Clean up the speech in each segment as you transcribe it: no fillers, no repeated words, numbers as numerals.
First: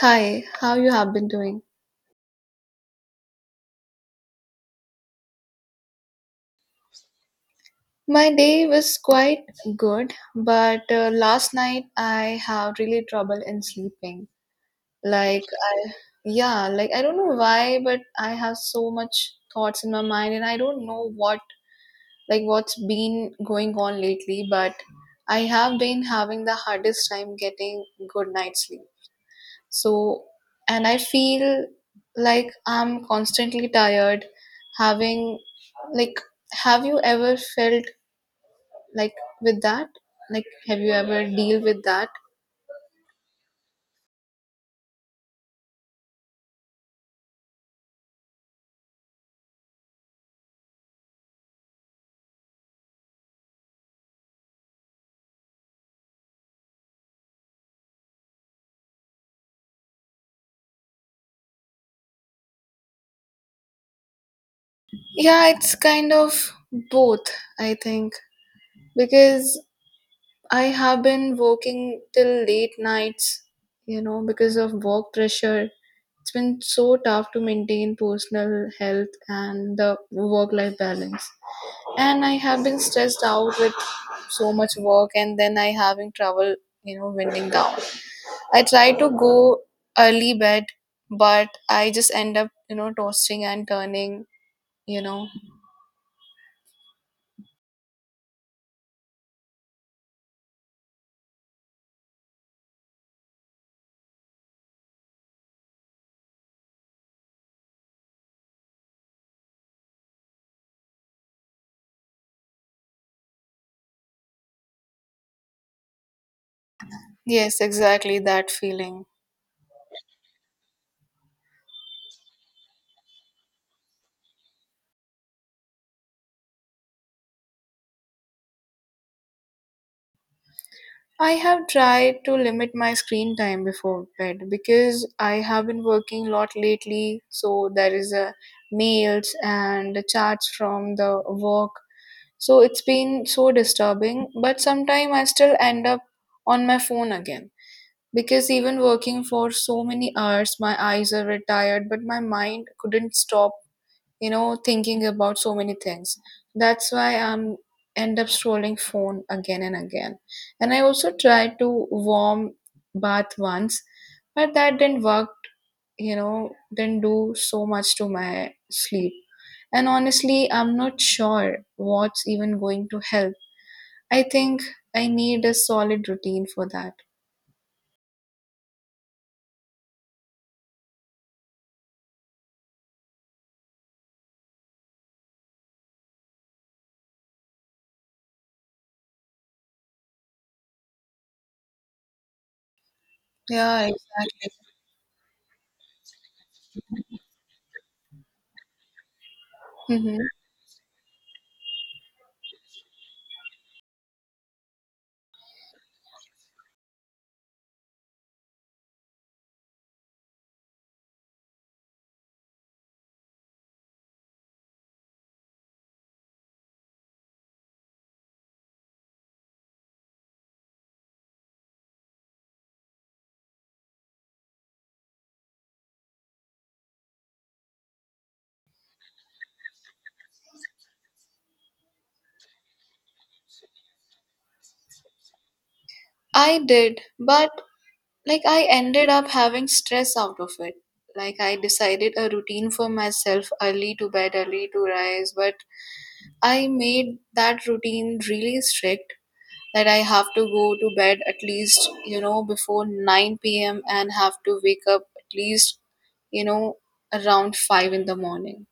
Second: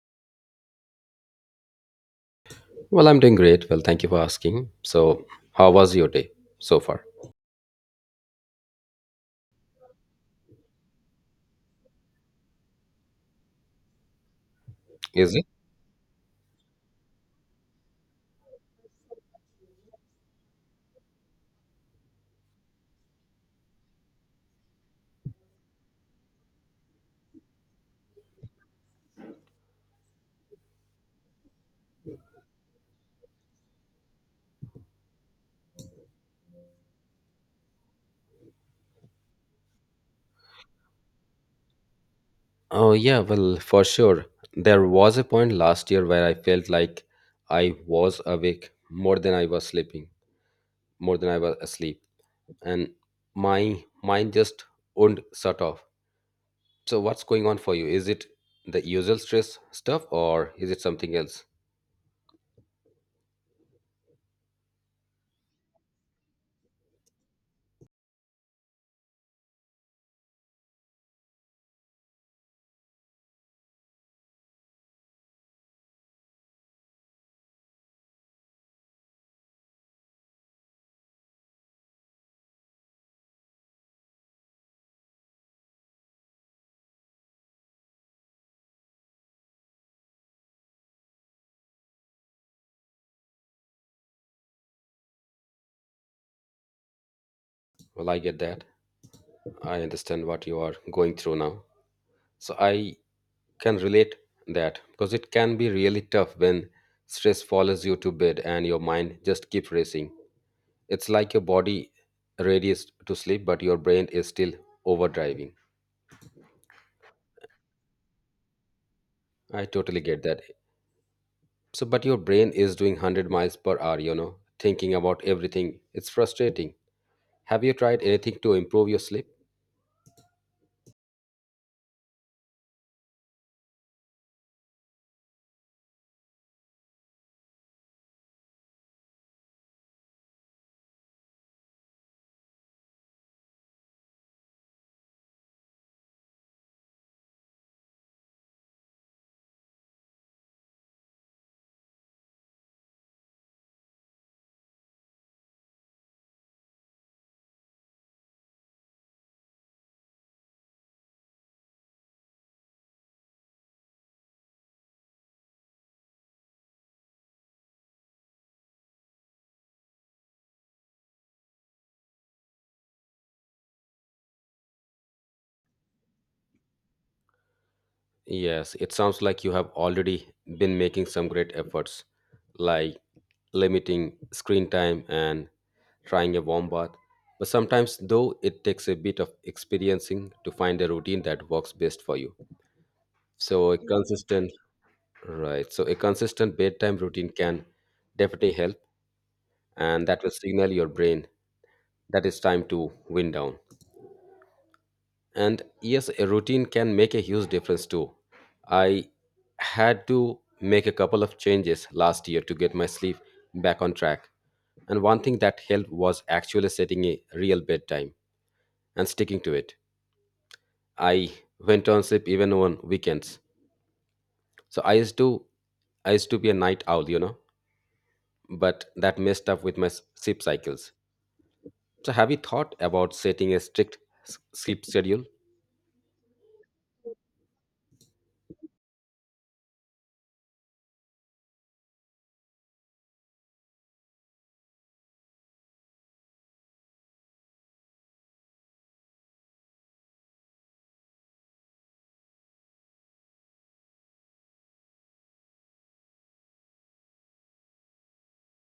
Hi, how you have been doing? Well, I'm doing great. Well, thank you for asking. So, how was your day so far? My day was quite good, but last night I have really trouble in sleeping. Is Like it? I Yeah, like I don't know why, but I have so much thoughts in my mind and I don't know what, like, what's been going on lately, but I have been having the hardest time getting good night sleep. So, and I feel like I'm constantly tired having, like, have you ever felt like with that? Like, have you ever deal with that? Oh, yeah, well, for sure. There was a point last year where I felt like I was awake more than I was sleeping, more than I was asleep, and my mind just wouldn't shut off. So, what's going on for you? Is it the usual stress stuff or is it something else? Yeah, it's kind of both, I think, because I have been working till late nights, you know, because of work pressure. It's been so tough to maintain personal health and the work life balance. And I have been stressed out with so much work, and then I having trouble, you know, winding down. I try to go early bed, but I just end up, you know, tossing and turning you know Well, I get that. I understand what you are going through now. So, I can relate that because it can be really tough when stress follows you to bed and your mind just keeps racing. It's like your body readies to sleep, but your brain is still overdriving. yes, exactly, that feeling. I totally get that. So, but your brain is doing 100 miles per hour, you know, thinking about everything. It's frustrating. Have you tried anything to improve your sleep? I have tried to limit my screen time before bed because I have been working a lot lately, so there is a mails and the chats from the work. So it's been so disturbing, but sometimes I still end up on my phone again because even working for so many hours, my eyes are tired, but my mind couldn't stop, you know, thinking about so many things. That's why I'm end up scrolling phone again and again. And I also tried to warm bath once, but that didn't work, you know, didn't do so much to my sleep. And honestly, I'm not sure what's even going to help. I think I need a solid routine for that. Yes, it sounds like you have already been making some great efforts, like limiting screen time and trying a warm bath, but sometimes, though, it takes a bit of experiencing to find a routine that works best for you. So, a Yeah, consistent, exactly. right, so a consistent bedtime routine can definitely help, and Hmm. that will signal your brain that it's time to wind down. And yes, a routine can make a huge difference too. I had to make a couple of changes last year to get my sleep back on track. And one thing that helped was actually setting a real bedtime and sticking to it. I went on sleep even on weekends. So I used to be a night owl, you know, but that messed up with my sleep cycles. So have you thought about setting a strict sleep schedule? I did, but like I ended up having stress out of it. Like I decided a routine for myself early to bed, early to rise, but I made that routine really strict that I have to go to bed at least, you know, before 9 p.m. and have to wake up at least, you know, around 5 in the morning.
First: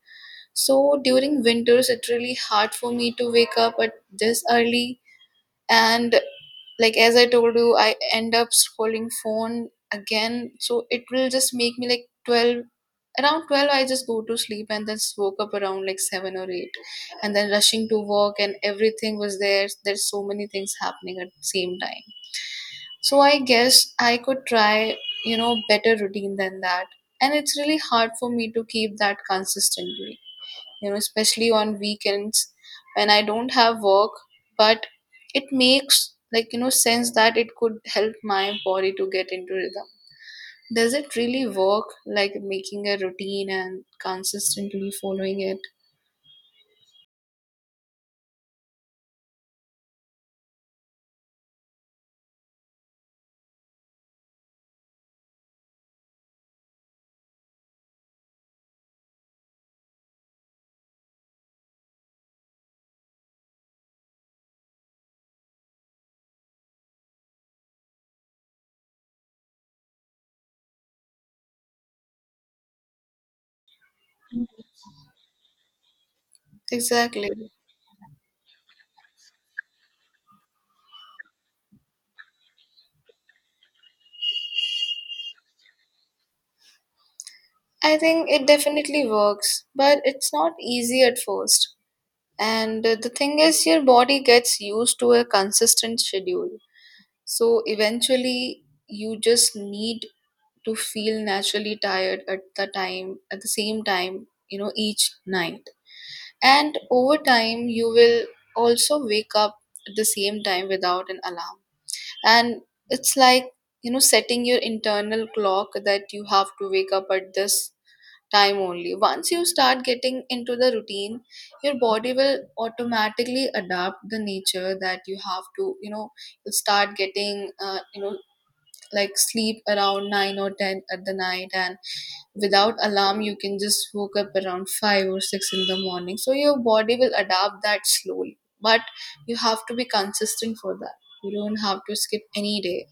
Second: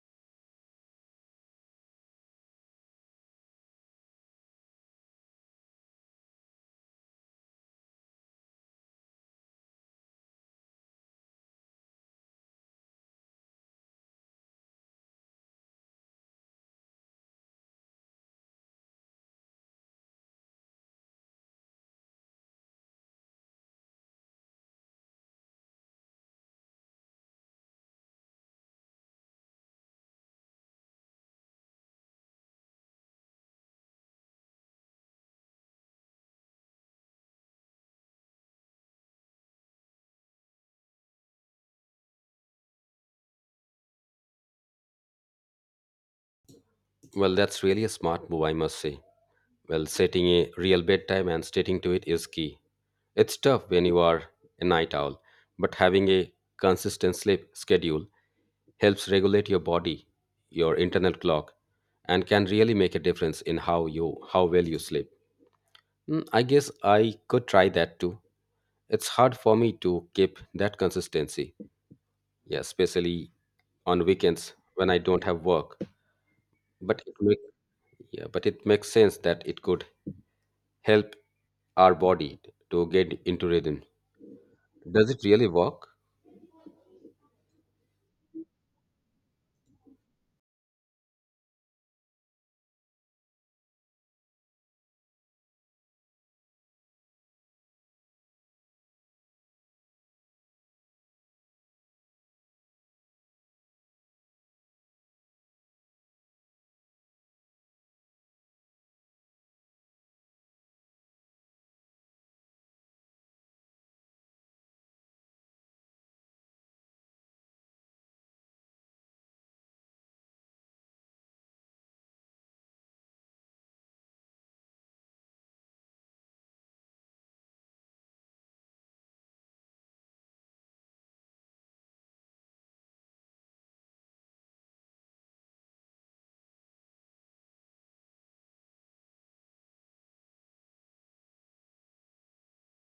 So during winters, it's really hard for me to wake up at this early. And like as I told you, I end up scrolling phone again. So it will just make me like 12, around 12 I just go to sleep and then woke up around like 7 or 8, and then rushing to work and everything was there's so many things happening at the same time. So I guess I could try, you know, better routine than that, and it's really hard for me to keep that consistently, you know, especially on weekends when I don't have work. But it makes, like, you know, sense that it could help my body to get into rhythm. Does it really work, like making a routine and consistently following it? Well, that's really a smart move, I must say. Well, setting a real bedtime and sticking to it is key. It's tough when you are a night owl, but having a consistent sleep schedule helps regulate your body, your internal clock, and can really make a difference in how well you sleep. Mm, I guess I could try that too. It's hard for me to keep that consistency. Yeah, especially on weekends when I don't have work. But it Exactly. make, yeah, but it makes sense that it could help our body to get into rhythm. Does it really work? I think it definitely works, but it's not easy at first. And the thing is your body gets used to a consistent schedule, so eventually you just need to feel naturally tired at the same time, you know, each night. And over time you will also wake up at the same time without an alarm. And it's like, you know, setting your internal clock that you have to wake up at this time only. Once you start getting into the routine, your body will automatically adapt the nature that you have to, you know, you'll start getting you know, like sleep around 9 or 10 at the night, and without alarm you can just woke up around 5 or 6 in the morning. So your body will adapt that slowly, but you have to be consistent for that. You don't have to skip any day.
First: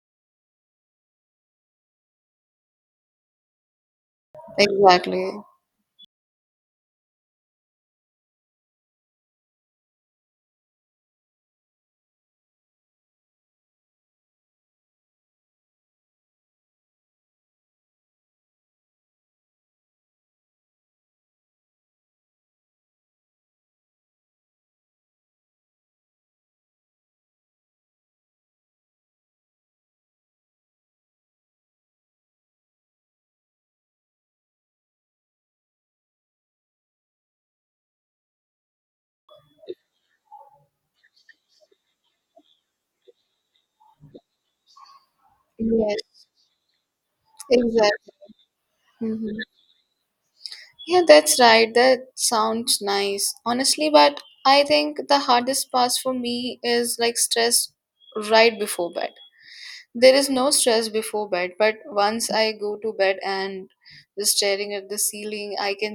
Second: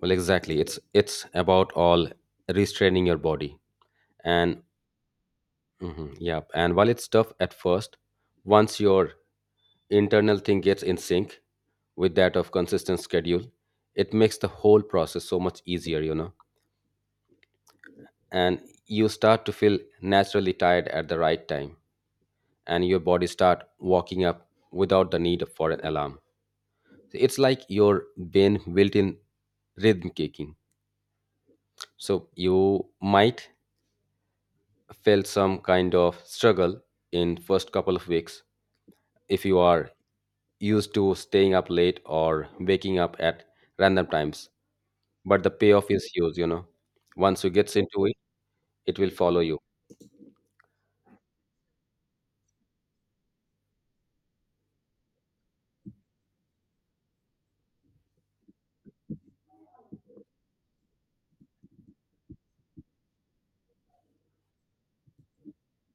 Well, exactly. It's about all restraining your body. And Exactly. mhm, yeah, and while it's tough at first, once you're internal thing gets in sync with that of consistent schedule, it makes the whole process so much easier, you know. And you start to feel naturally tired at the right time, and your body start walking up without the need for an alarm. It's like your brain built in rhythm kicking, so you might feel some kind of struggle in first couple of weeks if you are used to staying up late or waking up at random times, but the payoff is Yes, huge, you know, once you gets into exactly. it, it will follow Mhm. you. Yeah, that's right, that sounds nice honestly, but I think the hardest part for me is like stress right before bed. There is no stress before bed, but once I go to bed and just staring at the ceiling, I can,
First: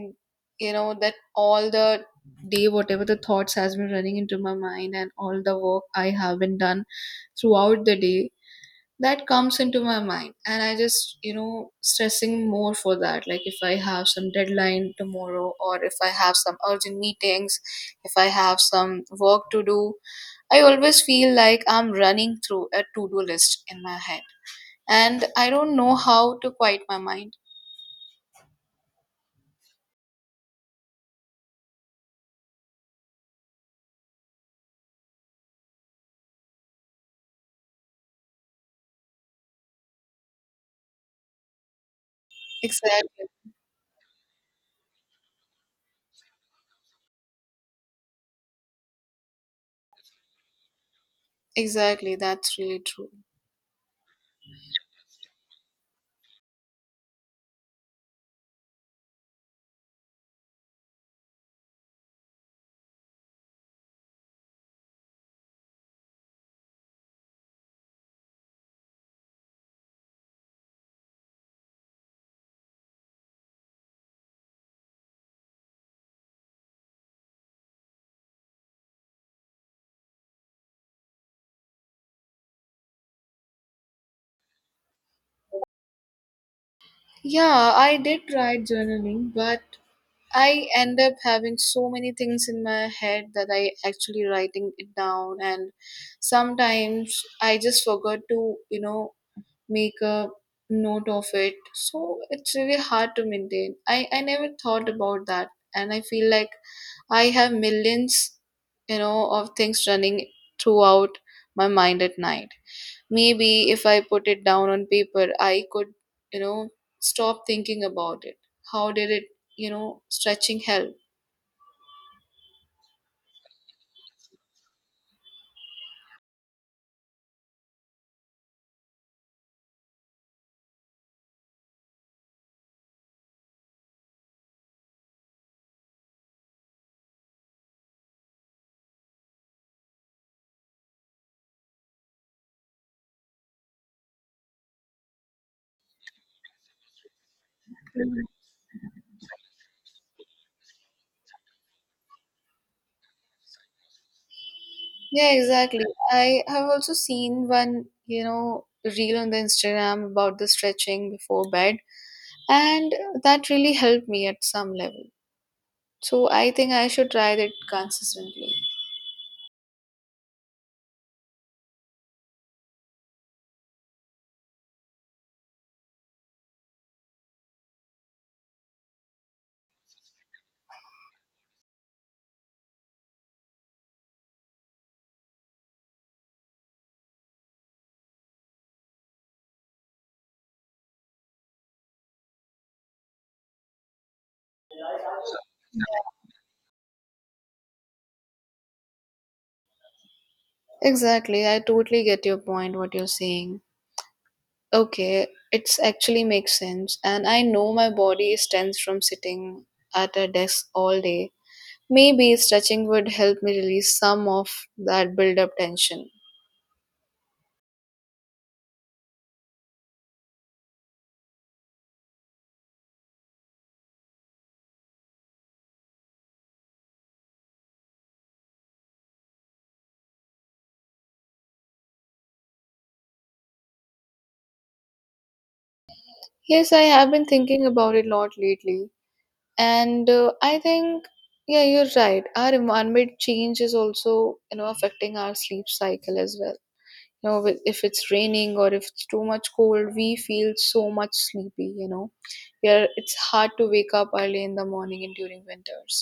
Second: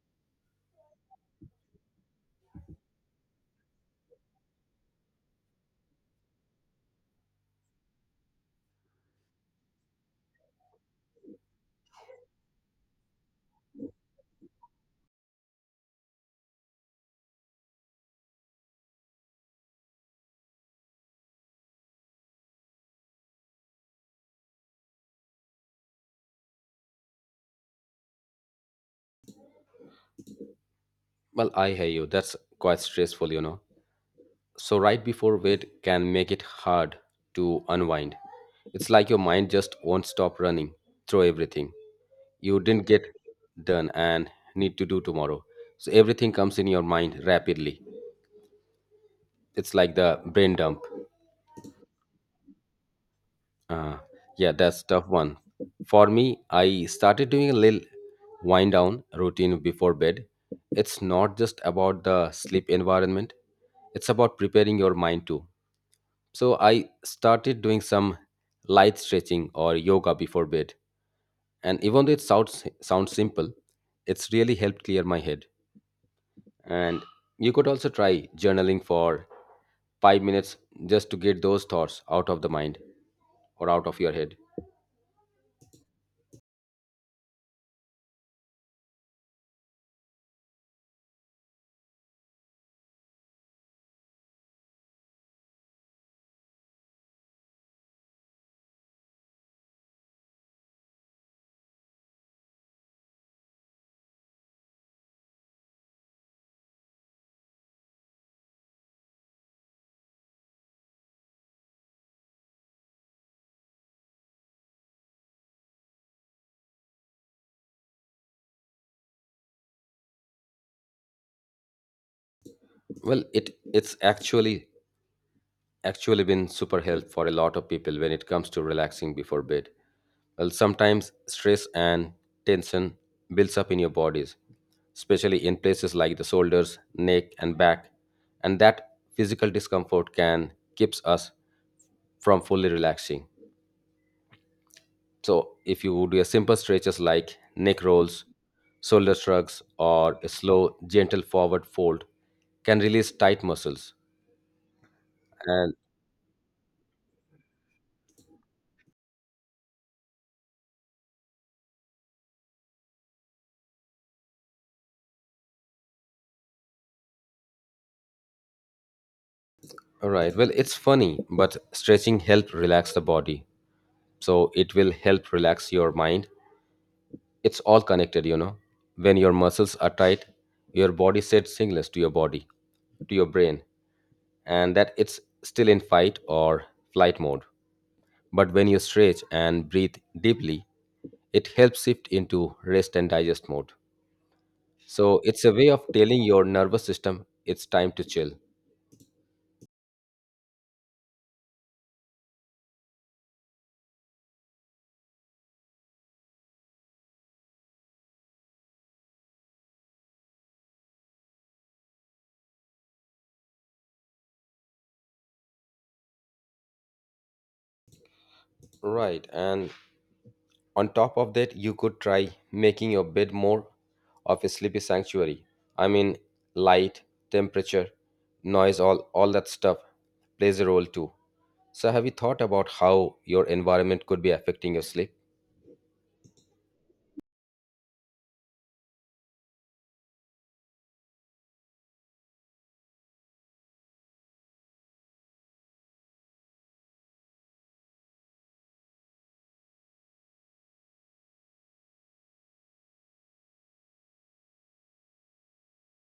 you know, that all the day, whatever the thoughts has been running into my mind and all the work I have been done throughout the day, that comes into my mind. And I just, you know, stressing more for that. Like if I have some deadline tomorrow or if I have some urgent meetings, if I have some work to do, I always feel like I'm running through a to-do list in my head and I don't know how to quiet my mind. Well, I hear you. That's quite stressful, you know. So right before bed can make it hard to unwind. It's like your mind just won't stop running through everything you didn't get Exactly. done and need to do tomorrow, so everything comes in your mind rapidly. It's like the brain dump. Exactly. That's really true. Uh, yeah, that's tough one. For me, I started doing a little wind down routine before bed. It's not just about the sleep environment, it's about preparing your mind too. So I started doing some light stretching or yoga before bed. And even though it sounds simple, it's really helped clear my head. And you could also try journaling for 5 minutes just to get those thoughts out of the mind or out of your head. Yeah, I did try journaling, but I end up having so many things in my head that I actually writing it down, and sometimes I just forgot to, you know, make a note of it. So it's really hard to maintain. I never thought about that, and I feel like I have millions, you know, of things running throughout my mind at night. Maybe if I put it down on paper, I could, you know, stop thinking about it. How did it, you know, stretching help? Well, it's actually been super help for a lot of people when it comes to relaxing before bed. Well, sometimes stress and tension builds up in your bodies, especially in places like the shoulders, neck, and back, and that physical discomfort can keeps us from fully relaxing. So, if you do a simple stretches like neck rolls, shoulder shrugs, or a slow, gentle forward fold, can release tight muscles Yeah, and exactly. I have also seen one, you know, reel on the Instagram about the stretching before bed, and that really helped me at some level. So I think I should try that consistently. All right. Well, it's funny, but stretching helps relax the body. So it will help relax your mind. It's all connected, you know. When your muscles are tight, your body sends signals to your body, to your brain, and that it's still in fight or flight mode. But when you stretch and breathe deeply, it helps shift into rest and digest mode. So it's a way of telling your nervous system it's time to chill. Exactly. I totally get your point, what you're saying. Okay, it's actually makes sense. And I know my body is tense from sitting at a desk all day. Maybe stretching would help me release some of that build up tension. Right. And on top of that, you could try making your bed more of a sleepy sanctuary. I mean, light, temperature, noise, all that stuff plays a role too. So have you thought about how your environment could be affecting your sleep? Yes, I have been thinking about it a lot lately. And I think, yeah, you're right. Our environment change is also, you know, affecting our sleep cycle as well. You know, if it's raining or if it's too much cold, we feel so much sleepy, you know, yeah, it's hard to wake up early in the morning and during winters.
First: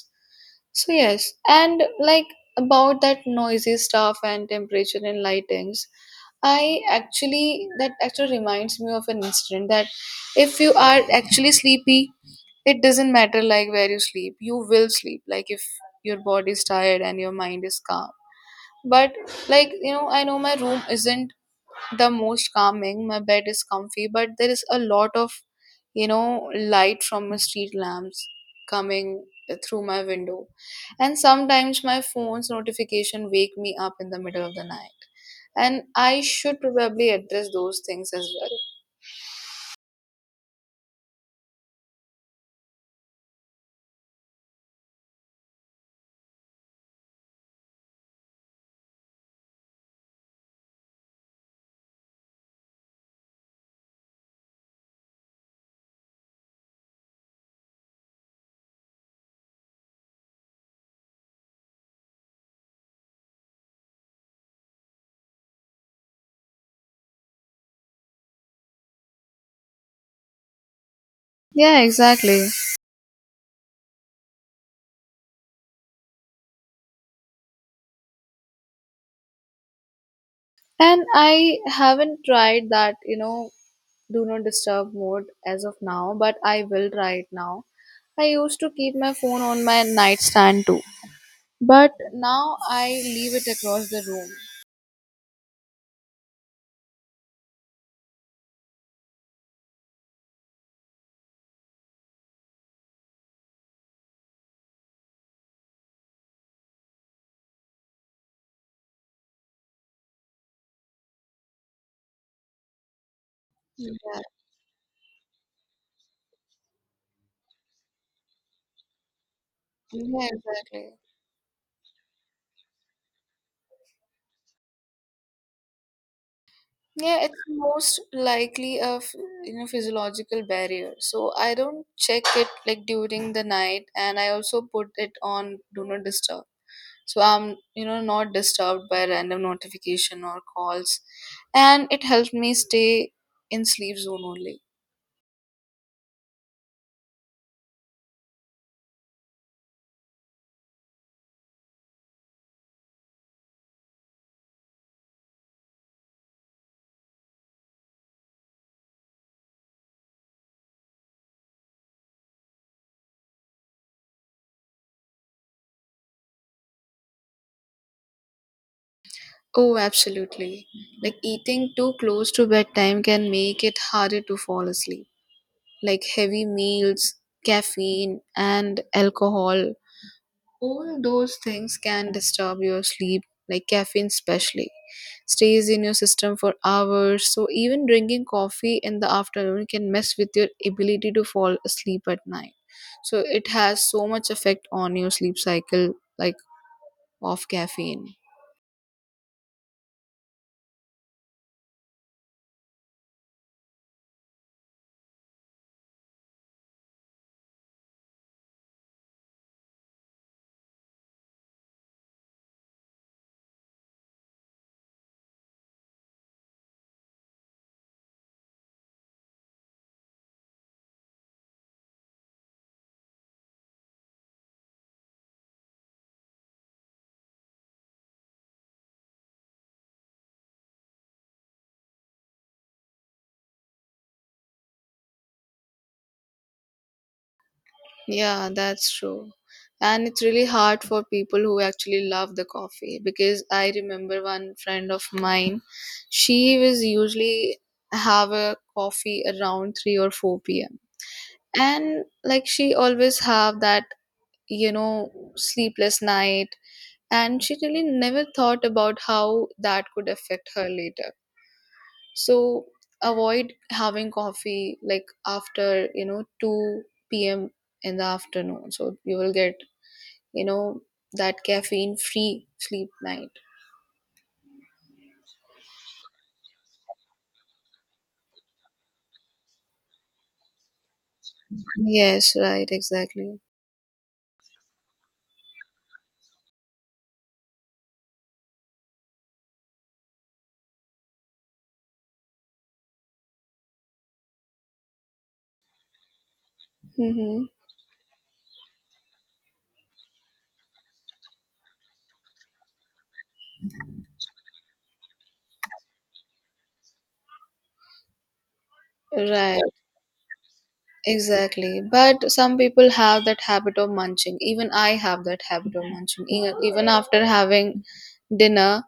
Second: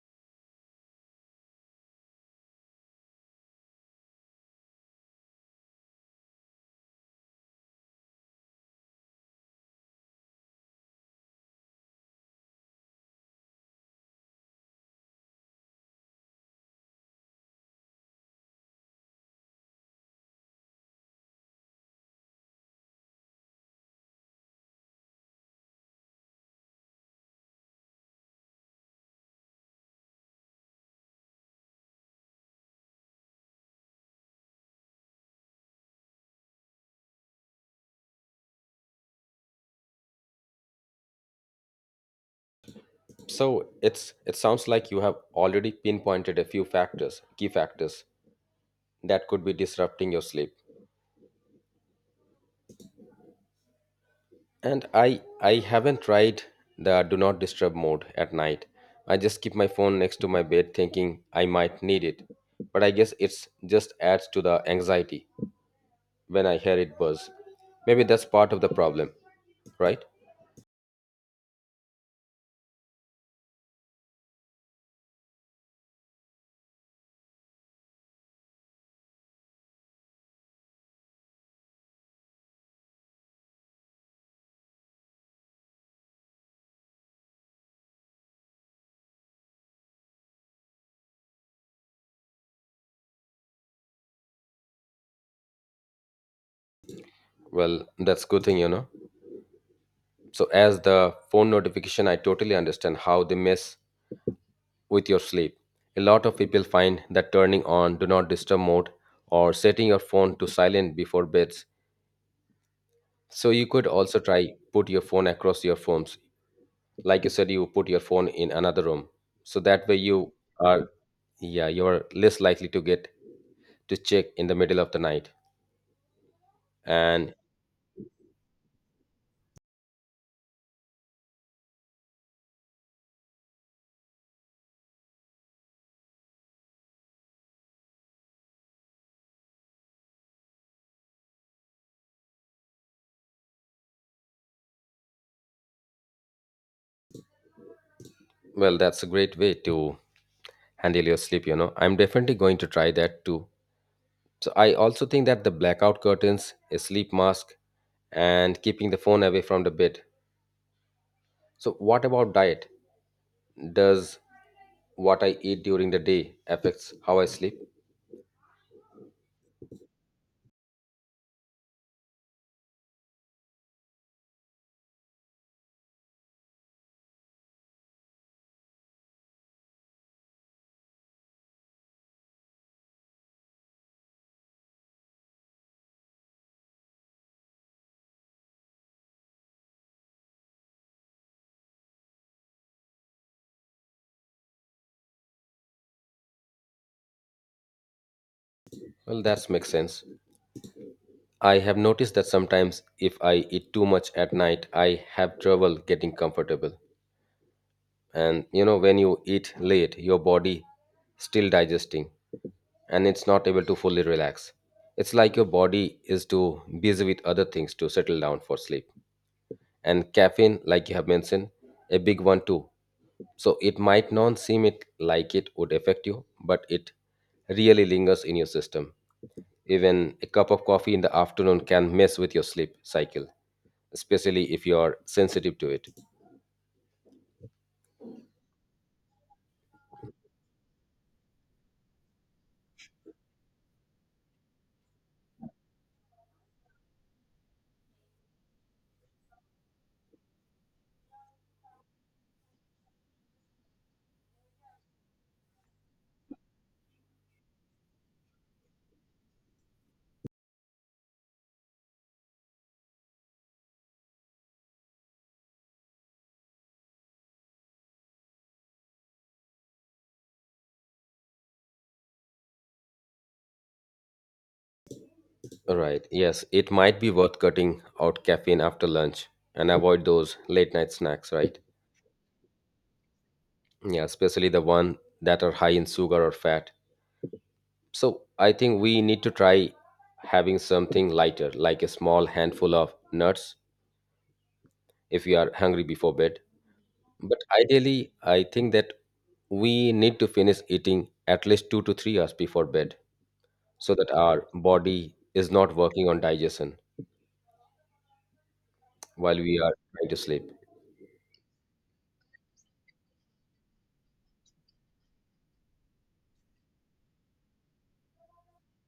So yes, and like about that noisy stuff and temperature and lightings, I actually that actually reminds me of an incident that if you are actually sleepy, it doesn't matter like where you sleep. You will sleep like if your body is tired and your mind is calm. But like, you know, I know my room isn't the most calming. My bed is comfy, but there is a lot of, you know, light from the street lamps coming through my window. And sometimes my phone's notification wake me up in the middle of the night. And I should probably address those things as well. So it sounds like you have already pinpointed a few factors, key factors that could be disrupting your sleep. And I haven't tried the do not disturb mode at night. I just keep my phone next to my bed thinking I might need it. But I guess it's just adds to the anxiety when I hear it buzz. Maybe that's part of the problem, right? Yeah, exactly. And I haven't tried that, you know, do not disturb mode as of now, but I will try it now. I used to keep my phone on my nightstand too. But now I leave it across the room. Well, that's good thing, you know. So as the phone notification, I totally understand how they mess with your sleep. A lot of people find that turning on do not disturb mode or setting your phone to silent before beds So you could also Yeah, try put your phone across your phones. Like you said, you put your phone in another room. So that way yeah, you are exactly. yeah, you're less likely to get to check in the middle of the night. Yeah, And it's most likely a you know, physiological barrier. So I don't check it like during the night, and I also put it on do not disturb. So I'm, you know, not disturbed by random notification or calls, and it helped me stay in sleep zone only. well, that's a great way to handle your sleep, you know. I'm definitely going to try that too. So I also think that the blackout curtains, a sleep mask, and keeping the phone away from the bed. So what about diet? Does what I eat during the day affects how I sleep? Oh, absolutely. Like eating too close to bedtime can make it harder to fall asleep. Like heavy meals, caffeine, and alcohol. All those things can disturb your sleep, like caffeine, especially. Stays in your system for hours, so even drinking coffee in the afternoon can mess with your ability to fall asleep at night. So it has so much effect on your sleep cycle, like of caffeine. Well, that makes sense. I have noticed that sometimes if I eat too much at night, I have trouble getting comfortable. And you know, when you eat late, your body still digesting and it's not able to fully relax. It's like your body is too busy with other things to settle down for sleep. And caffeine, like you have mentioned, a big one too. So it might not seem it like it would affect you, but it really lingers in your system. Even a cup of coffee in the afternoon can mess with your sleep cycle, especially if you are sensitive to it. Yeah, that's true. And it's really hard for people who actually love the coffee because I remember one friend of mine, she was usually have a coffee around 3 or 4 p.m. And like she always have that, you know, sleepless night, and she really never thought about how that could affect her later. So avoid having coffee like after, you know, 2 p.m. in the afternoon. So you will get, you know, that caffeine free sleep night. Right. Yes, it might be worth cutting out caffeine after lunch and avoid those late night snacks, right? Yes, right, exactly. Yeah, especially the one that are high in sugar or fat. So I think we need to try having something lighter, like a small handful of nuts if you are hungry before bed. But Mm-hmm. ideally, I think that we need to finish eating at least 2 to 3 hours before bed so that our body is not working on digestion while we Right, are trying to sleep. exactly. But some people have that habit of munching. Even I have that habit of munching. Even after having dinner,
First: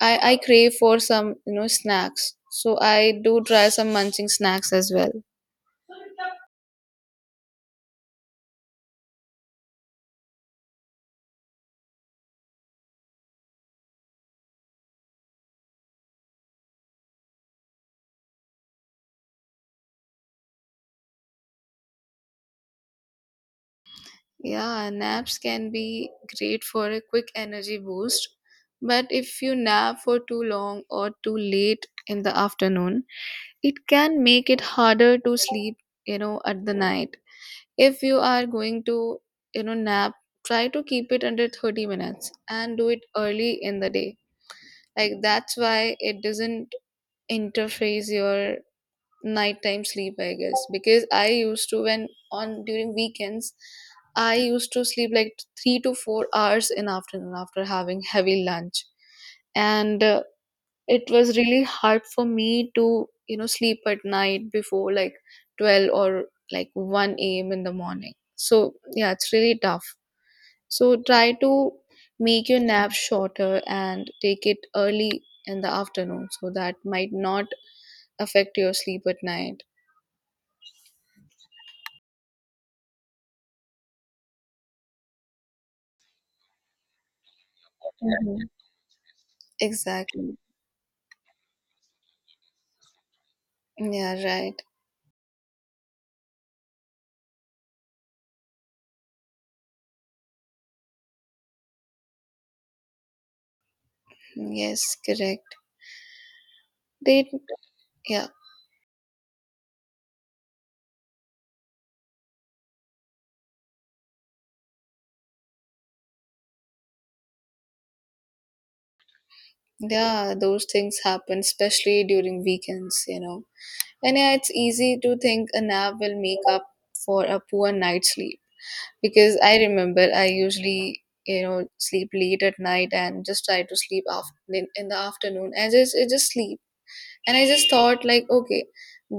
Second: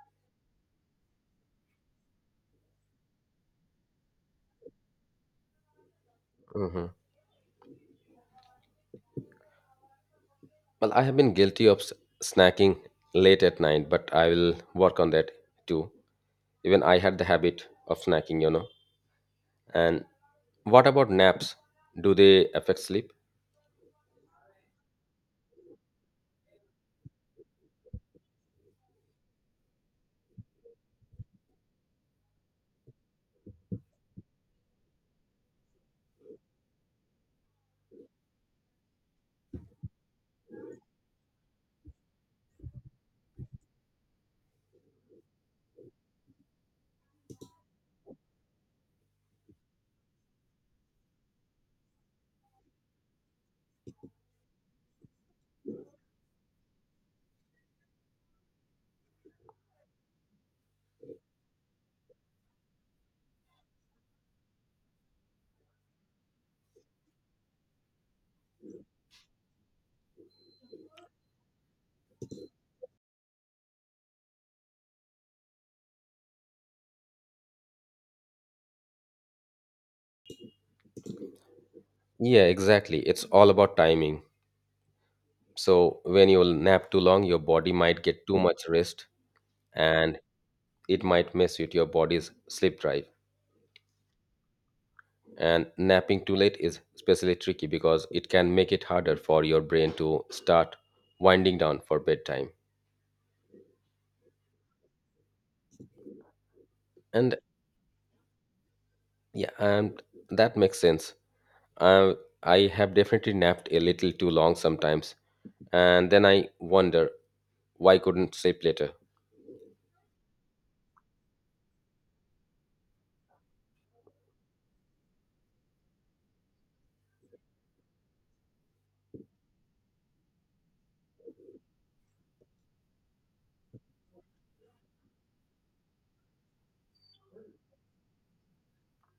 I crave for some, you know, snacks. So I do try some munching snacks as well. Hmm. Well, I have been guilty of snacking late at night, but I will work on that too. Even I had the habit of snacking, you know. And what about naps? Do they affect sleep? Yeah, naps can be great for a quick energy boost. But if you nap for too long or too late in the afternoon, it can make it harder to sleep at the night. If you are going to nap, try to keep it under 30 minutes and do it early in the day, like that's why it doesn't interface your nighttime sleep, I guess. Because I used to, when on during weekends I used to sleep like 3 to 4 hours in afternoon after having heavy lunch. And it was really hard for me to sleep at night before like 12 or like 1 a.m. in the morning, so yeah, it's really tough. So try to make your nap shorter and take it early in the afternoon so that might not affect your sleep at night. Yeah, exactly. It's all about timing. So when you nap too long, your body might get too Hmm. much rest, and Exactly. it might mess with your body's sleep drive. Yeah, right. And napping too late is especially tricky because it can make it harder for your brain to start winding down for bedtime. Yes, correct. They. And Yeah. Yeah, and that makes sense. I I have definitely napped a little too long sometimes, and then I wonder why couldn't sleep later. Yeah, those things happen especially during weekends, you know. And yeah, it's easy to think a nap will make up for a poor night's sleep because I remember I usually sleep late at night and just try to sleep after in the afternoon and just I just sleep. And I just thought like okay,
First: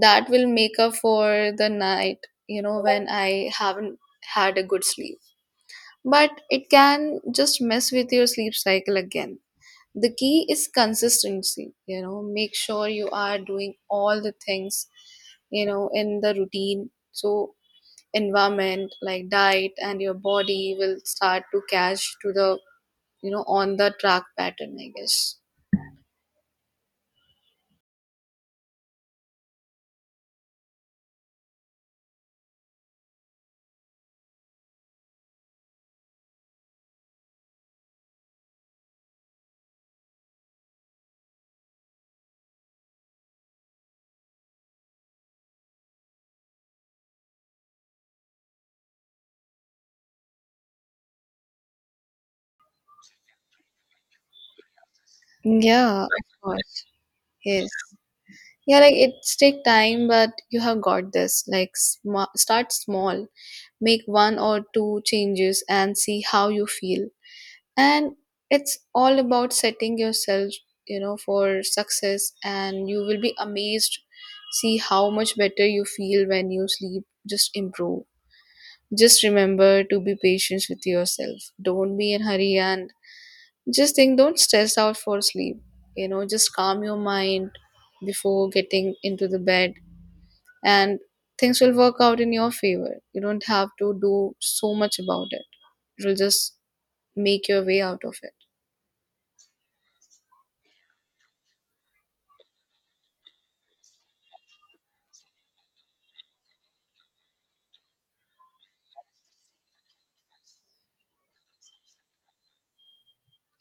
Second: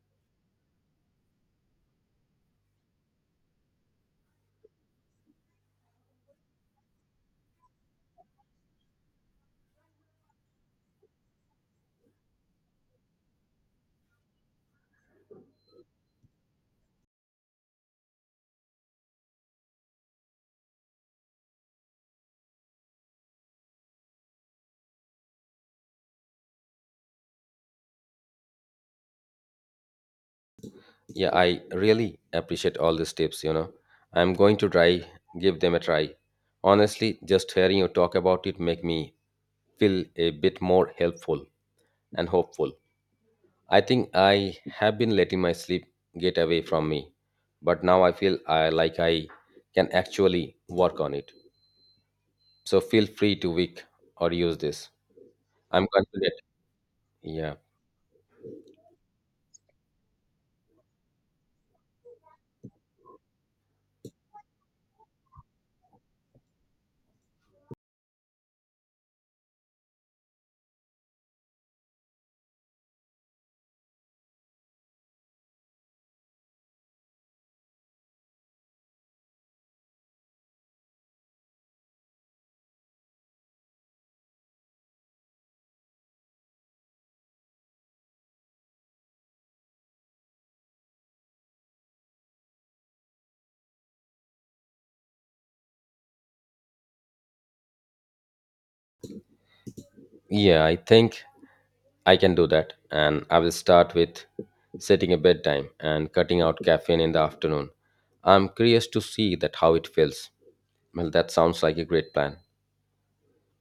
that will make up for the night, you know, when I haven't had a good sleep. But it can just mess with your sleep cycle again. The key is consistency, you know. Make sure you are doing all the things, you know, in the routine. So environment like diet and your body will start to catch to the, you know, on the track pattern, I guess. Yeah, I really appreciate all these tips, you know. I'm going to try give them a try. Honestly, just hearing you talk about it make me feel a bit more helpful and hopeful. I think I have been letting my sleep get away from me, but now I feel I like I can actually work on it. So feel free to weak or use this. I'm Yeah, of confident. course. Yeah. Yes. Yeah, like it's take time but you have got this, like sma start small, make one or two changes and see how you feel. And it's all about setting yourself, you know, for success and you will be amazed, see how much better you feel when you sleep just improve. Just remember to be patient with yourself, don't be in hurry, and just think, don't stress out for sleep, you know, just calm your mind before getting into the bed. And things will work out in your favor, you don't have to do so much about it, it will just make your way out of it. Yeah, I think I can do that. And I will start with setting a bedtime and cutting out caffeine in the afternoon. I'm curious to see that how it feels. Well, that sounds like a great plan.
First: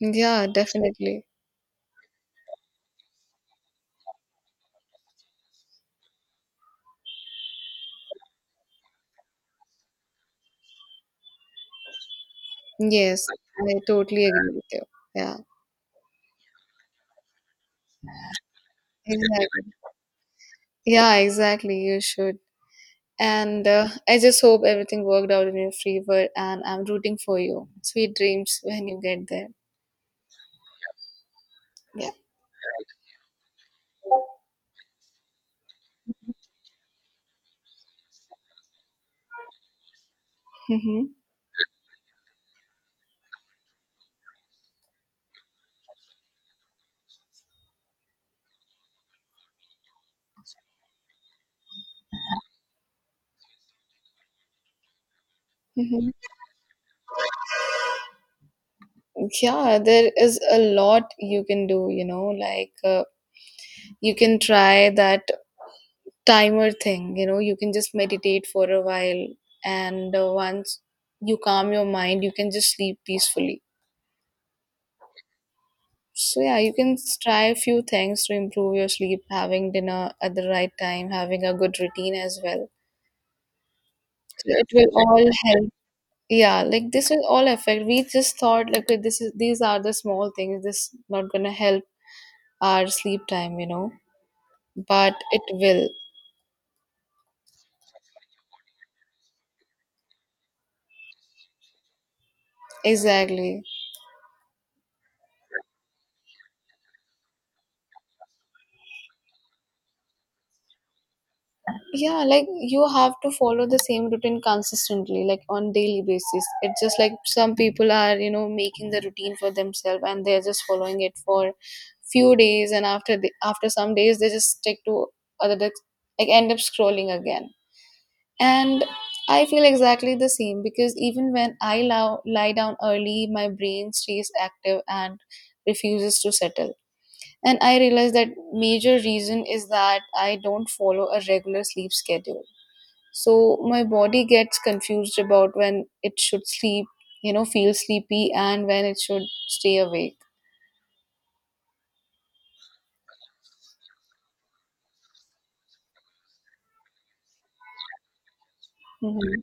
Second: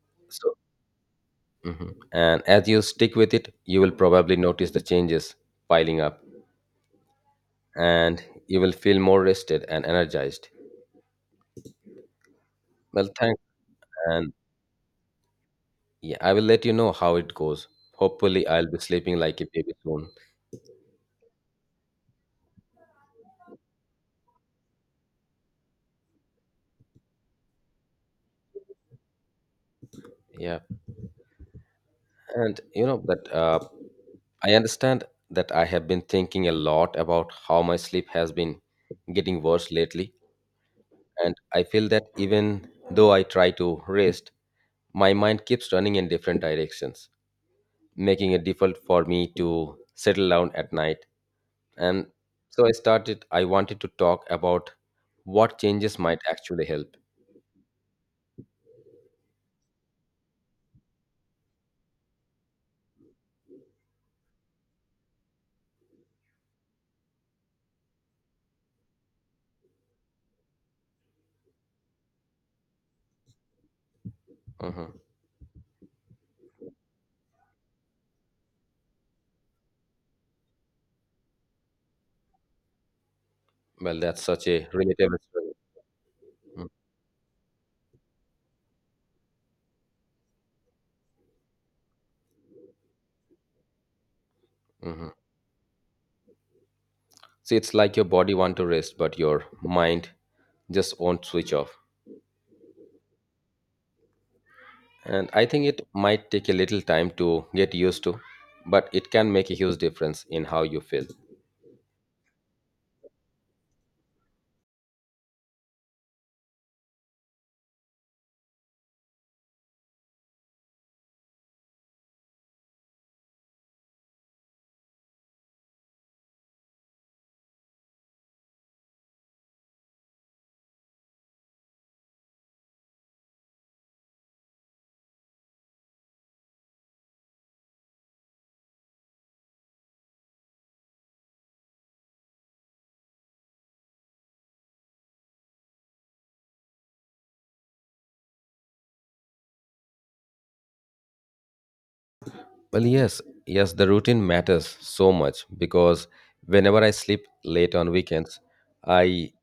Yeah, So. definitely. Mhm. And as you stick with it, you will probably notice the changes piling up, and you will feel more rested and energized. Well, Yes, thanks. I totally And agree with you. Yeah, yeah, I will let you know how it goes. Hopefully, I'll be sleeping like a baby exactly. soon. Yeah, exactly. You should. And I just hope everything worked out in your favor, and I'm rooting for you. Sweet dreams when you get there. Yeah. Yeah. And you know that I understand that I have been thinking a lot about how my sleep has been getting worse lately. Mm-hmm. And I feel that even though I try to rest, my mind keeps running in different directions, making it difficult for me to settle down at night. And so I started, I wanted to talk about what changes Mm-hmm. might actually help. Yeah, there is a lot you can do, you know, like you can try that timer thing, you know, you can just meditate for a while, and once you calm your mind, you can just sleep peacefully. Mhm. So yeah, you can try a few things to improve your sleep, having dinner at the right time, having a good routine as well. Well, that's So such yeah, a it will relatable all exactly story. help. Yeah, like this will all affect. We just thought like okay, this is these are the small things. This not gonna help our sleep time, you know, Mhm. but it will. So it's like your body want to rest, but your mind just won't switch off. Exactly. And I think it might take a little time to get used to, but it can make a huge difference in how you feel. Yeah, like you have to follow the same routine consistently like on daily basis, it's just like some people are, you know, making the routine for themselves and they're just following it for few days and after after some days they just stick to other dis- like end up scrolling again. And I feel exactly the same because even when I lie down early my brain stays active and refuses to settle. And I realize that major reason is that I don't follow a regular sleep schedule, so my body gets confused about when it should sleep, you know, feel sleepy, and when it should stay awake. Well, yes, yes, the routine matters so much because whenever I sleep late on weekends, I Mhm.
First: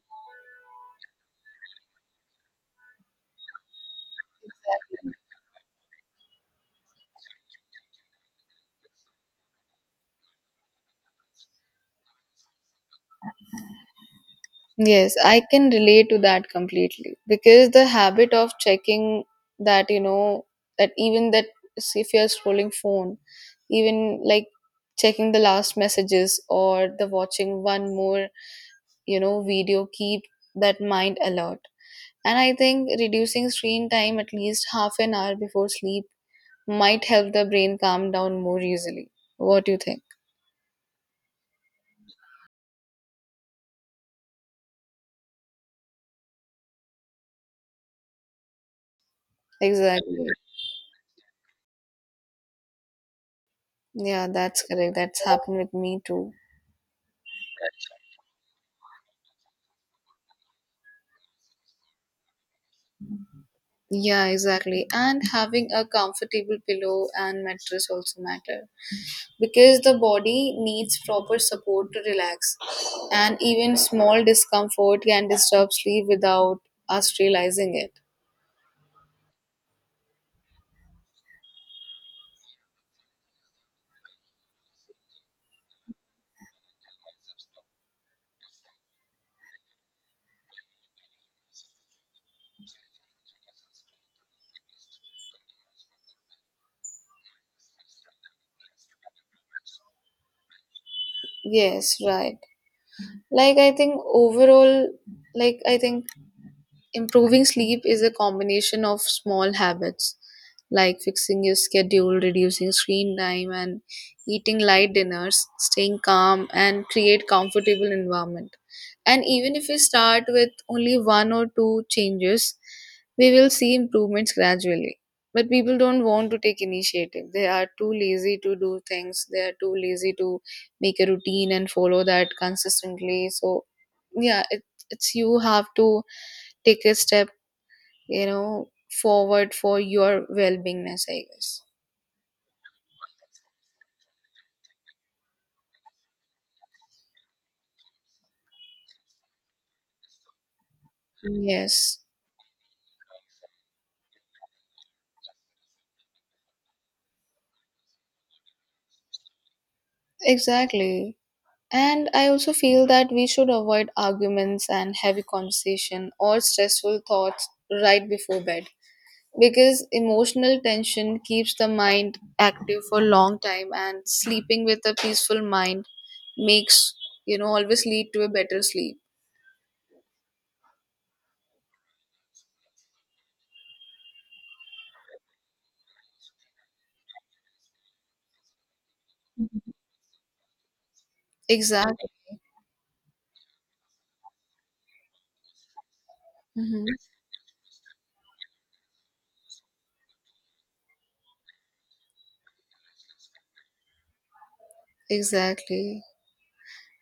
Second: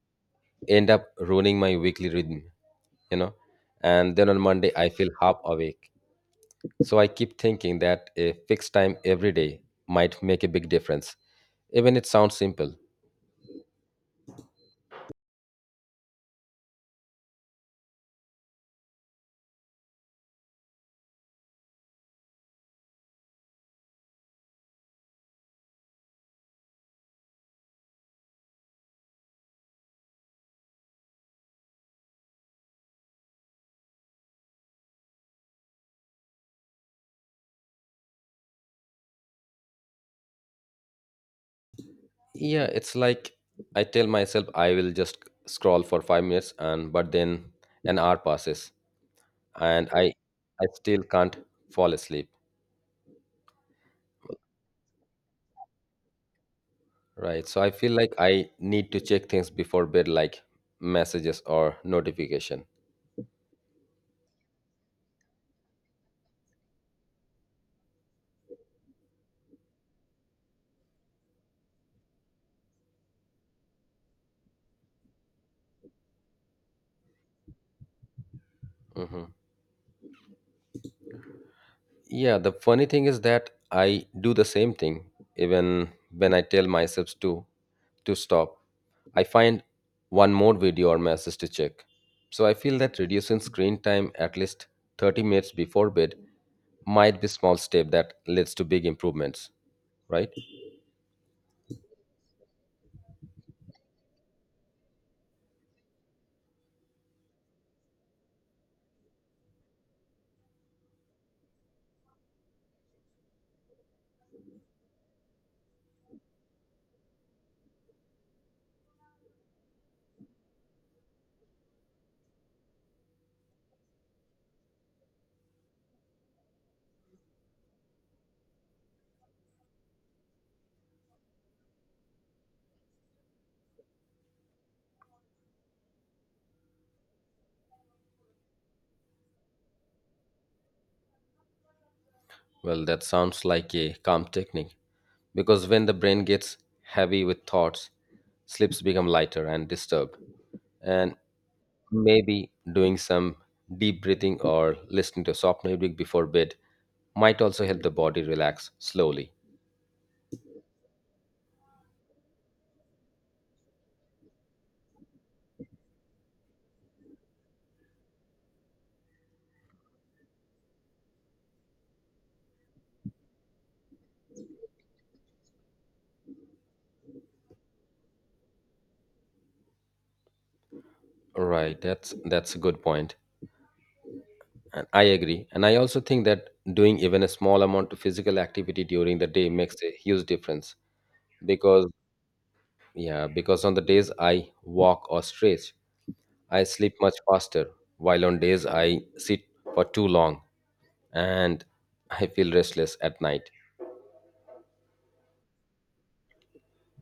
end up ruining my weekly rhythm, you know, and then on Monday I feel Exactly. half awake. So I keep thinking that a fixed time every day might make a big difference, even it sounds simple. Yes, I can relate to that completely because the habit of checking that, you know, that even that, see if you're scrolling phone, even, like, checking the last messages or the watching one more, you know, video keep that mind alert. And I think reducing screen time at least half an hour before sleep might help the brain calm down more easily. What do you think? Yeah, it's like I tell myself I will just scroll for 5 minutes and but then an hour passes, and i Exactly. i still can't fall asleep. Yeah, that's correct. That's happened with me too. Right, so I feel like I need to check things before bed, like messages or notification. Yeah, exactly. And having a comfortable pillow and mattress also matter because the body needs proper support to relax. And even small discomfort can disturb sleep without us realizing it. Hmm. Yeah, the funny thing is that I do the same thing even when I tell myself to stop. I find one more video or message to check. So I feel that reducing screen time at least 30 minutes before bed might be small step that leads to big improvements, right? Yes, right. Like I think overall, like I think improving sleep is a combination of small habits like fixing your schedule, reducing screen time, and eating light dinners, staying calm, and create comfortable environment. And even if we start with only one or two changes, we will see improvements gradually. But people don't want to take initiative. They are too lazy to do things. They are too lazy to make a routine and follow that consistently. So yeah, it's you have to take a step, you know, forward for your well-beingness, I guess. Well, that sounds like a calm technique because when the brain gets heavy with thoughts, sleeps become lighter and disturbed. And Yes, maybe doing some deep breathing or listening to soft music before bed might also help the body relax slowly. exactly. And I also feel that we should avoid arguments and heavy conversation or stressful thoughts right before bed because emotional tension keeps the mind active for a long time, and sleeping with a peaceful mind makes, you know, always lead to a better sleep. Right, that's a good point. And I agree. And I also think that doing even a small amount of physical activity during the day makes a huge difference because Exactly. yeah, because on the days I walk or stretch, I Hmm. sleep much faster, while on days I sit for too long, and I feel restless at night. Exactly.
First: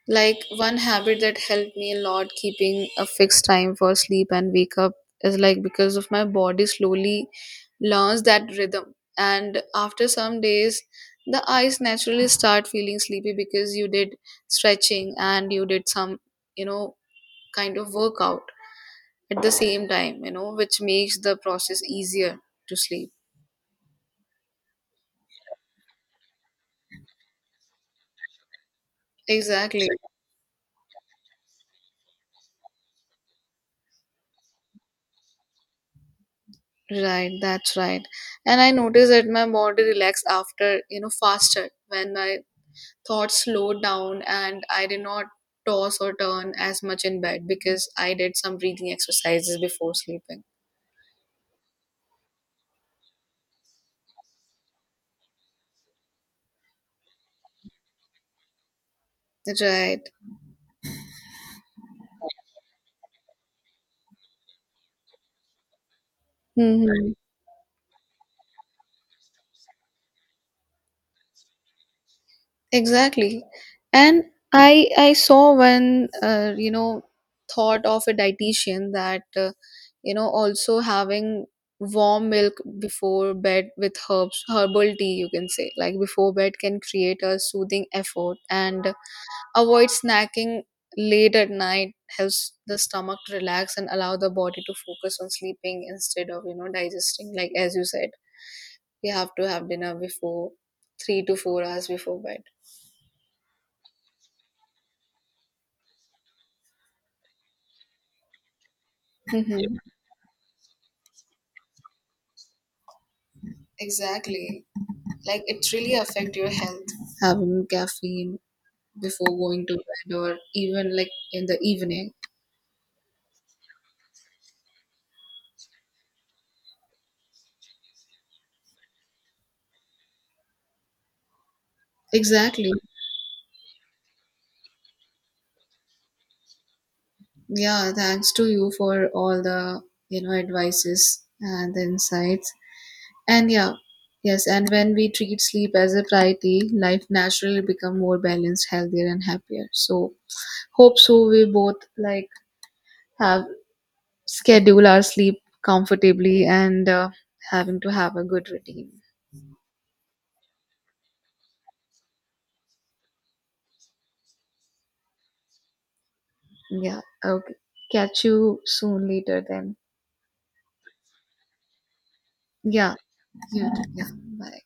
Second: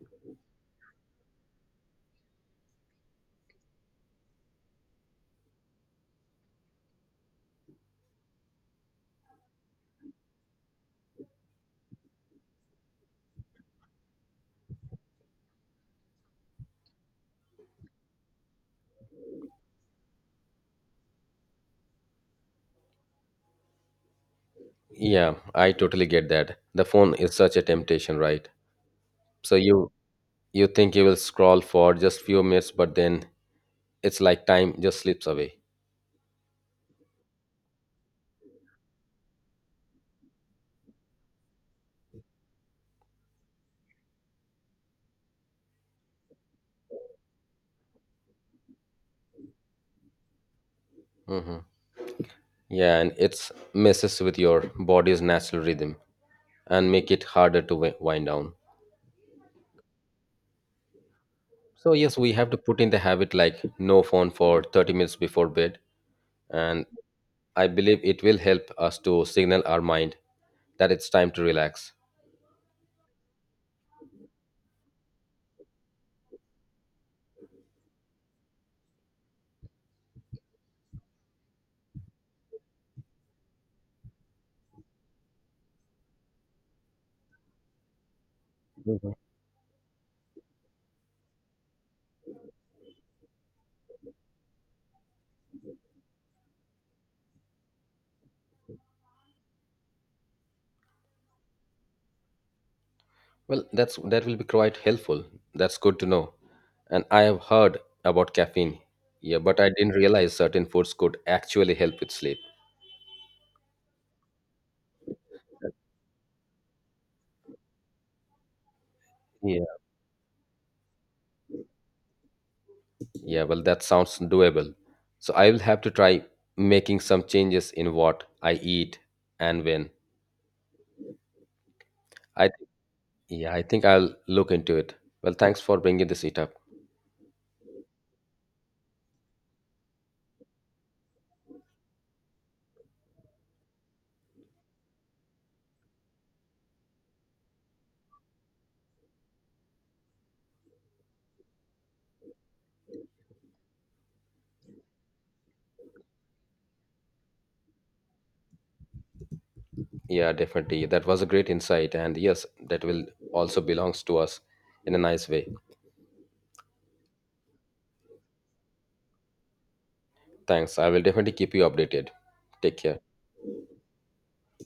Like one habit that helped me a lot, keeping a fixed time for sleep and wake up, is like because of my body slowly learns that rhythm. And after some days, the eyes naturally start feeling sleepy because you did stretching and you did some, you know, kind of workout at the same time, you know, which makes the process easier to sleep. Yeah, I totally get that. The phone is such a temptation, right? So Exactly. you think you will scroll for just few minutes, but then it's like time just slips away. Right, that's right. And I noticed that my body relaxed after, you know, faster when my thoughts slowed down and I did not toss or turn as much in bed because I did some breathing exercises before sleeping. Hmm. Yeah, and it's messes with your body's natural rhythm and make it harder to wind down. Right. So yes, we have to put in the habit like no phone for 30 minutes before bed, and Hmm. I believe it will help us to signal our mind that it's time to relax. Exactly. And I saw one you know, thought of a dietitian that you know, also having warm milk before bed with herbs herbal tea you can say, like before bed, can create a soothing effort. And avoid snacking late at night helps the stomach to relax and allow the body to focus on sleeping instead of, you know, digesting. Like as you said, we have to have dinner before 3 to 4 hours before bed. Well, that's that will be quite helpful. That's good to know. And I have heard about caffeine. Yeah, Yeah. but I Mm-hmm. didn't realize certain foods could actually help with sleep. Exactly. Like it really affect your health. Having caffeine before Yeah. going to bed or even like in the evening. Yeah, well, that sounds doable. So I will have to try making some changes in what I eat and when. I Exactly. yeah, I think I'll look into it. Well, thanks for bringing this it up. Yeah, thanks to you for all the, you know, advices and the insights. And yeah, yes, and when we treat sleep as a priority, life naturally become more balanced, healthier, and happier. So hope so we both like have schedule our sleep comfortably and having to have a good routine. Yeah, definitely. That was a great insight, and yes, that will also belongs to us in a nice way. Yeah. Okay. Catch you soon later then. Thanks. I will definitely keep you updated. Take Yeah. care. Yeah. Yeah. Bye.